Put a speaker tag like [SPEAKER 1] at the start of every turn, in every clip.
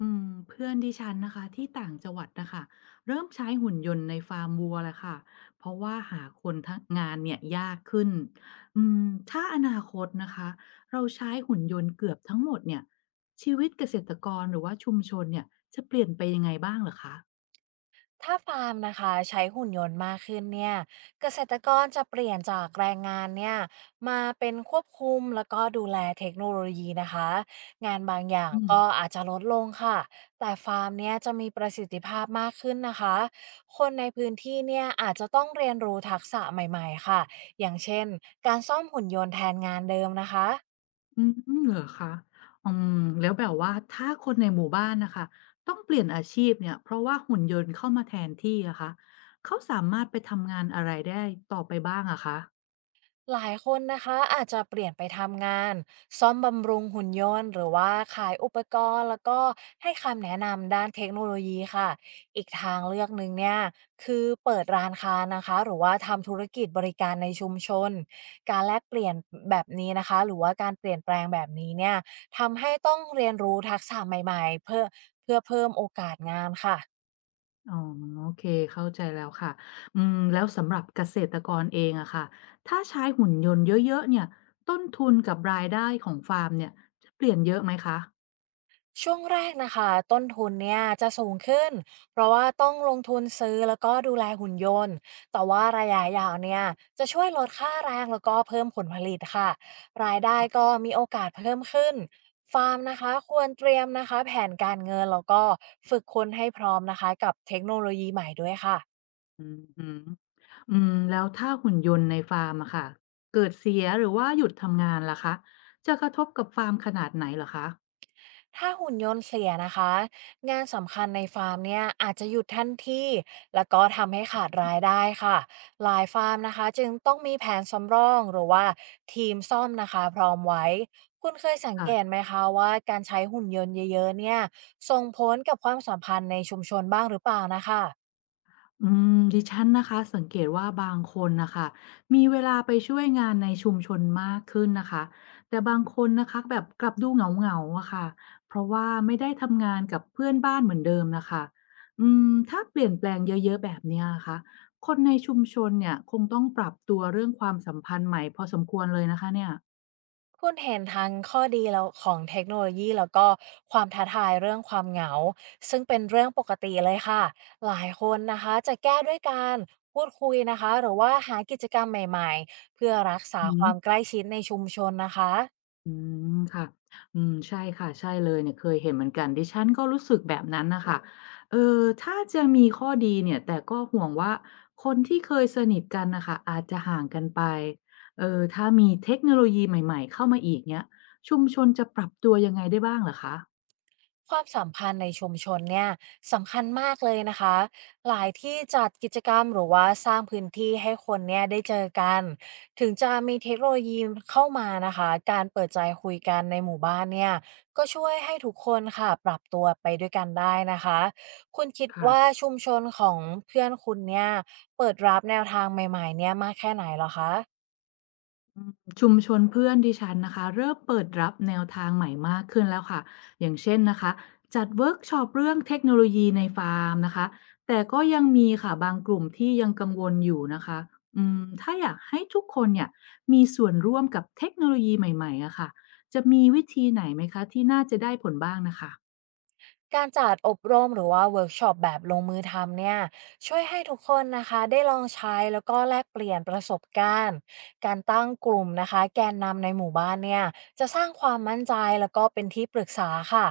[SPEAKER 1] อืมเพื่อนดิฉันนะคะที่ต่างจังหวัดนะคะเริ่มใช้หุ่นยนต์ในฟาร์มวัวแล้วค่ะเพราะว่าหาคนทำงานเนี่ยยากขึ้นอืมถ้าอนาคตนะคะเราใช้หุ่นยนต์เกือบทั้งหมดเนี่ยชีวิตเกษตรกรหรือว่าชุมชนเนี่ยจะเปลี่ยนไปยังไงบ้างเหรอคะ
[SPEAKER 2] ถ้าฟาร์มนะคะใช้หุ่นยนต์มากขึ้นเนี่ยเกษตรกรจะเปลี่ยนจากแรงงานเนี่ยมาเป็นควบคุมแล้วก็ดูแลเทคโนโลยีนะคะงานบางอย่าง
[SPEAKER 1] อืม
[SPEAKER 2] ก็อาจจะลดลงค่ะแต่ฟาร์มเนี่ยจะมีประสิทธิภาพมากขึ้นนะคะคนในพื้นที่เนี่ยอาจจะต้องเรียนรู้ทักษะใหม่ๆค่ะอย่างเช่นการซ่อมหุ่นยนต์แทนงานเดิมนะคะ
[SPEAKER 1] อืมเหรอคะอืมแล้วแบบว่าถ้าคนในหมู่บ้านนะคะต้องเปลี่ยนอาชีพเนี่ยเพราะว่าหุ่นยนต์เข้ามาแทนที่อะคะเขาสามารถไปทำงานอะไรได้ต่อไปบ้างอะคะ
[SPEAKER 2] หลายคนนะคะอาจจะเปลี่ยนไปทำงานซ่อมบำรุงหุ่นยนต์หรือว่าขายอุปกรณ์แล้วก็ให้คำแนะนำด้านเทคโนโลยีค่ะอีกทางเลือกหนึ่งเนี่ยคือเปิดร้านค้านะคะหรือว่าทำธุรกิจบริการในชุมชนการแลกเปลี่ยนแบบนี้นะคะหรือว่าการเปลี่ยนแปลงแบบนี้เนี่ยทำให้ต้องเรียนรู้ทักษะใหม่ๆเพื่อเพิ่มโอกาสงานค่ะ
[SPEAKER 1] อ๋อโอเคเข้าใจแล้วค่ะแล้วสำหรับเกษตรกรเองอะค่ะถ้าใช้หุ่นยนต์เยอะๆเนี่ยต้นทุนกับรายได้ของฟาร์มเนี่ยจะเปลี่ยนเยอะไหมคะ
[SPEAKER 2] ช่วงแรกนะคะต้นทุนเนี่ยจะสูงขึ้นเพราะว่าต้องลงทุนซื้อแล้วก็ดูแลหุ่นยนต์แต่ว่าระยะยาวเนี่ยจะช่วยลดค่าแรงแล้วก็เพิ่มผลผลิตค่ะรายได้
[SPEAKER 1] อ
[SPEAKER 2] ก็มีโอกาสเพิ่มขึ้นฟาร์มนะคะควรเตรียมนะคะแผนการเงินแล้วก็ฝึกคนให้พร้อมนะคะกับเทคโนโลยีใหม่ด้วยค่ะ
[SPEAKER 1] ือฮึแล้วถ้าหุ่นยนต์ในฟาร์มอะค่ะเกิดเสียหรือว่าหยุดทำงานล่ะคะจะกระทบกับฟาร์มขนาดไหนเหรอคะ
[SPEAKER 2] ถ้าหุ่นยนต์เสียนะคะงานสำคัญในฟาร์มเนี่ยอาจจะหยุดทันทีแล้วก็ทำให้ขาดรายได้ค่ะหลายฟาร์มนะคะจึงต้องมีแผนสำรองหรือว่าทีมซ่อมนะคะพร้อมไว้คุณเคยสังเกต
[SPEAKER 1] ค่ะ
[SPEAKER 2] ไหมคะว่าการใช้หุ่นยนต์เยอะๆเนี่ยส่งผลกับความสัมพันธ์ในชุมชนบ้างหรือเปล่านะคะ
[SPEAKER 1] อืมดิฉันนะคะสังเกตว่าบางคนนะคะมีเวลาไปช่วยงานในชุมชนมากขึ้นนะคะแต่บางคนนะคะแบบกลับดูเหงาๆอะค่ะเพราะว่าไม่ได้ทำงานกับเพื่อนบ้านเหมือนเดิมนะคะถ้าเปลี่ยนแปลงเยอะๆแบบเนี้ยนะคะคนในชุมชนเนี่ยคงต้องปรับตัวเรื่องความสัมพันธ์ใหม่พอสมควรเลยนะคะเนี่ย
[SPEAKER 2] คุณเห็นทั้งข้อดีแล้วของเทคโนโลยีแล้วก็ความท้าทายเรื่องความเหงาซึ่งเป็นเรื่องปกติเลยค่ะหลายคนนะคะจะแก้ด้วยการพูดคุยนะคะหรือว่าหากิจกรรมใหม่ๆเพื่อรักษา
[SPEAKER 1] อื
[SPEAKER 2] ค
[SPEAKER 1] ม
[SPEAKER 2] วามใกล้ชิดในชุมชนนะคะ
[SPEAKER 1] อืมค่ะใช่ค่ะใช่เลยเนี่ยเคยเห็นเหมือนกันดิฉันก็รู้สึกแบบนั้นน่ะค่ะเอ่อถ้าจะมีข้อดีเนี่ยแต่ก็ห่วงว่าคนที่เคยสนิทกันน่ะค่ะอาจจะห่างกันไปเอ่อถ้ามีเทคโนโลยีใหม่ๆเข้ามาอีกเงี้ยชุมชนจะปรับตัวยังไงได้บ้างเหรอคะ
[SPEAKER 2] ความสัมพันธ์ในชุมชนเนี่ยสำคัญมากเลยนะคะหลายที่จัดกิจกรรมหรือว่าสร้างพื้นที่ให้คนเนี่ยได้เจอกันถึงจะมีเทคโนโลยีเข้ามานะคะการเปิดใจคุยกันในหมู่บ้านเนี่ยก็ช่วยให้ทุกคนค่ะปรับตัวไปด้วยกันได้นะคะคุณคิด
[SPEAKER 1] ค่ะ
[SPEAKER 2] ว่าชุมชนของเพื่อนคุณเนี่ยเปิดรับแนวทางใหม่ๆเนี่ยมากแค่ไหนเหรอคะ
[SPEAKER 1] ชุมชนเพื่อนดิฉันนะคะเริ่มเปิดรับแนวทางใหม่มากขึ้นแล้วค่ะอย่างเช่นนะคะจัดเวิร์กช็อปเรื่องเทคโนโลยีในฟาร์มนะคะแต่ก็ยังมีค่ะบางกลุ่มที่ยังกังวลอยู่นะคะถ้าอยากให้ทุกคนเนี่ยมีส่วนร่วมกับเทคโนโลยีใหม่ๆอะค่ะจะมีวิธีไหนไหมคะที่น่าจะได้ผลบ้างนะคะ
[SPEAKER 2] การจัดอบรมหรือว่าเวิร์กช็อปแบบลงมือทำเนี่ยช่วยให้ทุกคนนะคะได้ลองใช้แล้วก็แลกเปลี่ยนประสบการณ์การตั้งกลุ่มนะคะแกนนำในหมู่บ้านเนี่ยจะสร้างความมั่นใจแล้วก็เป็นที่ปรึกษาค่ะ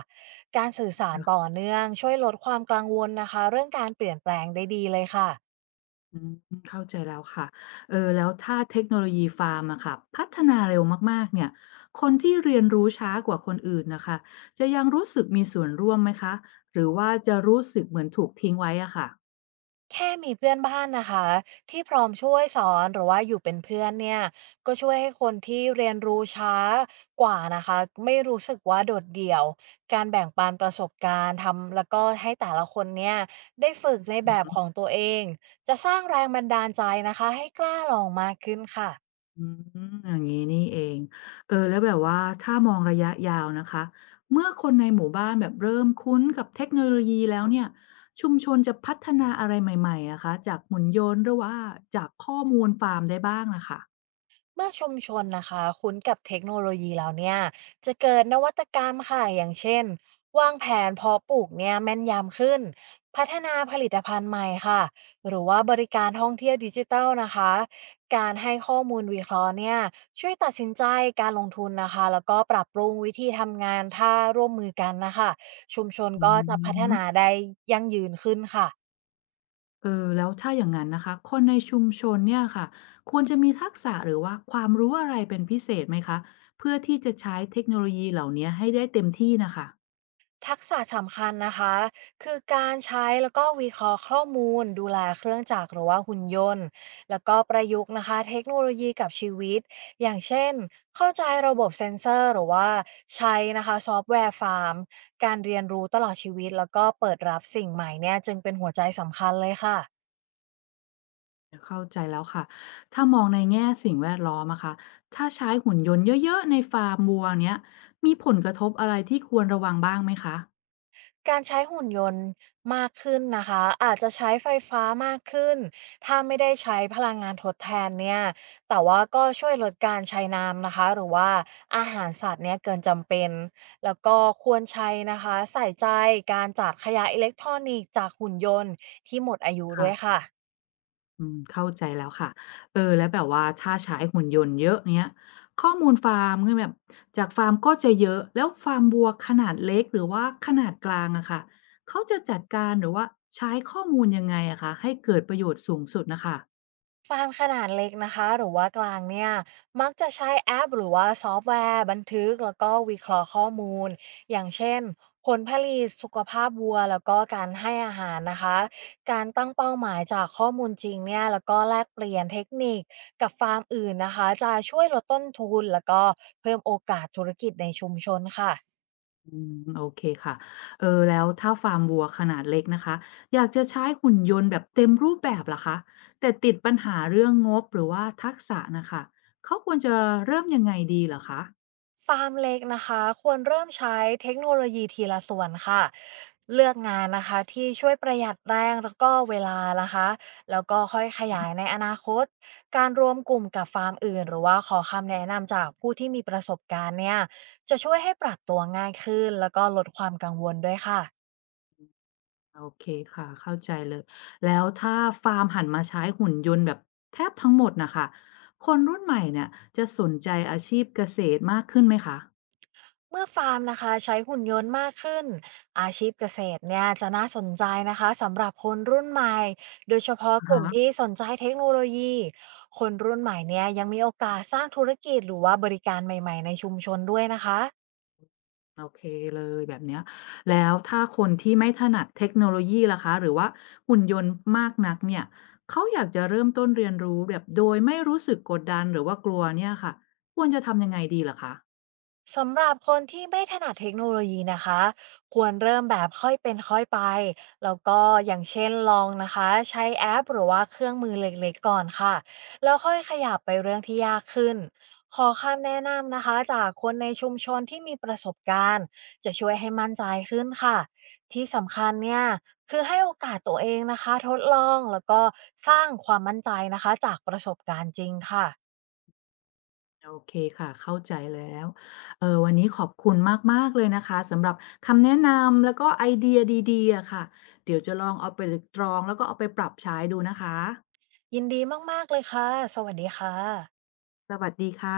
[SPEAKER 2] การสื่อสารต่อเนื่องช่วยลดความกังวลนะคะเรื่องการเปลี่ยนแปลงได้ดีเลยค่ะ
[SPEAKER 1] อืมเข้าใจแล้วค่ะเออแล้วถ้าเทคโนโลยีฟาร์มอะค่ะพัฒนาเร็วมากๆเนี่ยคนที่เรียนรู้ช้ากว่าคนอื่นนะคะจะยังรู้สึกมีส่วนร่วมไหมคะหรือว่าจะรู้สึกเหมือนถูกทิ้งไว้อะค่ะ
[SPEAKER 2] แค่มีเพื่อนบ้านนะคะที่พร้อมช่วยสอนหรือว่าอยู่เป็นเพื่อนเนี่ยก็ช่วยให้คนที่เรียนรู้ช้ากว่านะคะไม่รู้สึกว่าโดดเดี่ยวการแบ่งปันประสบการณ์ทำแล้วก็ให้แต่ละคนเนี่ยได้ฝึกในแบบของตัวเองจะสร้างแรงบันดาลใจนะคะให้กล้าลองมากขึ้นค่ะ
[SPEAKER 1] อืมอย่างนี้นี่เองเออแล้วแบบว่าถ้ามองระยะยาวนะคะเมื่อคนในหมู่บ้านแบบเริ่มคุ้นกับเทคโนโลยีแล้วเนี่ยชุมชนจะพัฒนาอะไรใหม่ๆอะคะจากหุ่นยนต์หรือว่าจากข้อมูลฟาร์มได้บ้างนะคะ
[SPEAKER 2] เมื่อชุมชนนะคะคุ้นกับเทคโนโลยีแล้วเนี่ยจะเกิดนวัตกรรมค่ะอย่างเช่นวางแผนเพาะปลูกเนี่ยแม่นยำขึ้นพัฒนาผลิตภัณฑ์ใหม่ค่ะหรือว่าบริการท่องเที่ยวดิจิทัลนะคะการให้ข้อมูลวิเคราะห์เนี่ยช่วยตัดสินใจการลงทุนนะคะแล้วก็ปรับปรุงวิธีทำงานถ้าร่วมมือกันนะคะชุมชน
[SPEAKER 1] อื
[SPEAKER 2] ก็จะพัฒนา
[SPEAKER 1] ม
[SPEAKER 2] ได้ยั่งยืนขึ้นค่ะ
[SPEAKER 1] เออแล้วถ้าอย่างนั้นนะคะคนในชุมชนเนี่ยค่ะควรจะมีทักษะหรือว่าความรู้อะไรเป็นพิเศษไหมคะเพื่อที่จะใช้เทคโนโลยีเหล่านี้ให้ได้เต็มที่นะคะ
[SPEAKER 2] ทักษะสำคัญนะคะคือการใช้แล้วก็วิเคราะห์ข้อมูลดูแลเครื่องจักรหรือว่าหุ่นยนต์แล้วก็ประยุกต์นะคะเทคโนโลยีกับชีวิตอย่างเช่นเข้าใจระบบเซ็นเซอร์หรือว่าใช้นะคะซอฟต์แวร์ฟาร์มการเรียนรู้ตลอดชีวิตแล้วก็เปิดรับสิ่งใหม่เนี่ยจึงเป็นหัวใจสำคัญเลยค่ะ
[SPEAKER 1] เข้าใจแล้วค่ะถ้ามองในแง่สิ่งแวดล้อมอะค่ะถ้าใช้หุ่นยนต์เยอะๆในฟาร์มวัวเนี้ยมีผลกระทบอะไรที่ควรระวังบ้างไหมคะ
[SPEAKER 2] การใช้หุ่นยนต์มากขึ้นนะคะอาจจะใช้ไฟฟ้ามากขึ้นถ้าไม่ได้ใช้พลังงานทดแทนเนี่ยแต่ว่าก็ช่วยลดการใช้น้ำนะคะหรือว่าอาหารสัตว์เนี่ยเกินจำเป็นแล้วก็ควรใช้นะคะใส่ใจการจัดขยะอิเล็กทรอนิกส์จากหุ่นยนต์ที่หมดอายุด้วย
[SPEAKER 1] ค่ะ
[SPEAKER 2] ค่ะ
[SPEAKER 1] อืมเข้าใจแล้วค่ะเออ แล้วแบบว่าถ้าใช้หุ่นยนต์เยอะเนี้ยข้อมูลฟาร์มคืแบบจากฟาร์มก็จะเยอะ แล้วฟาร์มวัวขนาดเล็กหรือว่าขนาดกลางอะค่ะเขาจะจัดการหรือว่าใช้ข้อมูลยังไงอะคะให้เกิดประโยชน์สูงสุดนะคะ
[SPEAKER 2] ฟาร์มขนาดเล็กนะคะหรือว่ากลางเนี่ยมักจะใช้แอปหรือว่าซอฟต์แวร์บันทึกแล้วก็วิเคราะห์ข้อมูลอย่างเช่นผลผลิตสุขภาพวัวแล้วก็การให้อาหารนะคะการตั้งเป้าหมายจากข้อมูลจริงเนี่ยแล้วก็แลกเปลี่ยนเทคนิคกับฟาร์มอื่นนะคะจะช่วยลดต้นทุนแล้วก็เพิ่มโอกาสธุรกิจในชุมชนค่ะ
[SPEAKER 1] อืมโอเคค่ะ เออ แล้วถ้าฟาร์มวัวขนาดเล็กนะคะ อยากจะใช้หุ่นยนต์แบบเต็มรูปแบบล่ะคะแต่ติดปัญหาเรื่องงบหรือว่าทักษะนะคะเขาควรจะเริ่มยังไงดีเหรอคะ
[SPEAKER 2] ฟาร์มเล็กนะคะควรเริ่มใช้เทคโนโลยีทีละส่วนค่ะเลือกงานนะคะที่ช่วยประหยัดแรงแล้วก็เวลานะคะแล้วก็ค่อยขยายในอนาคตการรวมกลุ่มกับฟาร์มอื่นหรือว่าขอคำแนะนำจากผู้ที่มีประสบการณ์เนี่ยจะช่วยให้ปรับตัวง่ายขึ้นแล้วก็ลดความกังวลด้วยค่ะ
[SPEAKER 1] โอเคค่ะเข้าใจเลยแล้วถ้าฟาร์มหันมาใช้หุ่นยนต์แบบแทบทั้งหมดนะคะคนรุ่นใหม่เนี่ยจะสนใจอาชีพเกษตรมากขึ้นไหมคะ
[SPEAKER 2] เมื่อฟาร์มนะคะใช้หุ่นยนต์มากขึ้นอาชีพเกษตรเนี่ยจะน่าสนใจนะคะสำหรับคนรุ่นใหม่โดยเฉพาะ
[SPEAKER 1] อะ
[SPEAKER 2] ก
[SPEAKER 1] ฮะ
[SPEAKER 2] ลุ่มที่สนใจเทคโนโลยีคนรุ่นใหม่เนี่ยยังมีโอกาสสร้างธุรกิจหรือว่าบริการใหม่ๆในชุมชนด้วยนะคะ
[SPEAKER 1] โอเคเลยแบบเนี้ยแล้วถ้าคนที่ไม่ถนัดเทคโนโลยีล่ะคะหรือว่าหุ่นยนต์มากนักเนี่ยเขาอยากจะเริ่มต้นเรียนรู้แบบโดยไม่รู้สึกกดดันหรือว่ากลัวเนี่ยค่ะควรจะทำยังไงดีล่ะคะ
[SPEAKER 2] สำหรับคนที่ไม่ถนัดเทคโนโลยีนะคะควรเริ่มแบบค่อยเป็นค่อยไปแล้วก็อย่างเช่นลองนะคะใช้แอปหรือว่าเครื่องมือเล็กๆก่อนค่ะแล้วค่อยขยับไปเรื่องที่ยากขึ้นขอคำแนะนำนะคะจากคนในชุมชนที่มีประสบการณ์จะช่วยให้มั่นใจขึ้นค่ะที่สำคัญเนี่ยคือให้โอกาสตัวเองนะคะทดลองแล้วก็สร้างความมั่นใจนะคะจากประสบการณ์จริงค่ะ
[SPEAKER 1] โอเคค่ะเข้าใจแล้ว เออวันนี้ขอบคุณมากๆเลยนะคะสำหรับคำแนะนำแล้วก็ไอเดียดีๆอะค่ะเดี๋ยวจะลองเอาไปตรองแล้วก็เอาไปปรับใช้ดูนะคะ
[SPEAKER 2] ยินดีมากๆเลยค่ะสวัสดีค่ะ
[SPEAKER 1] สวัสดีค่ะ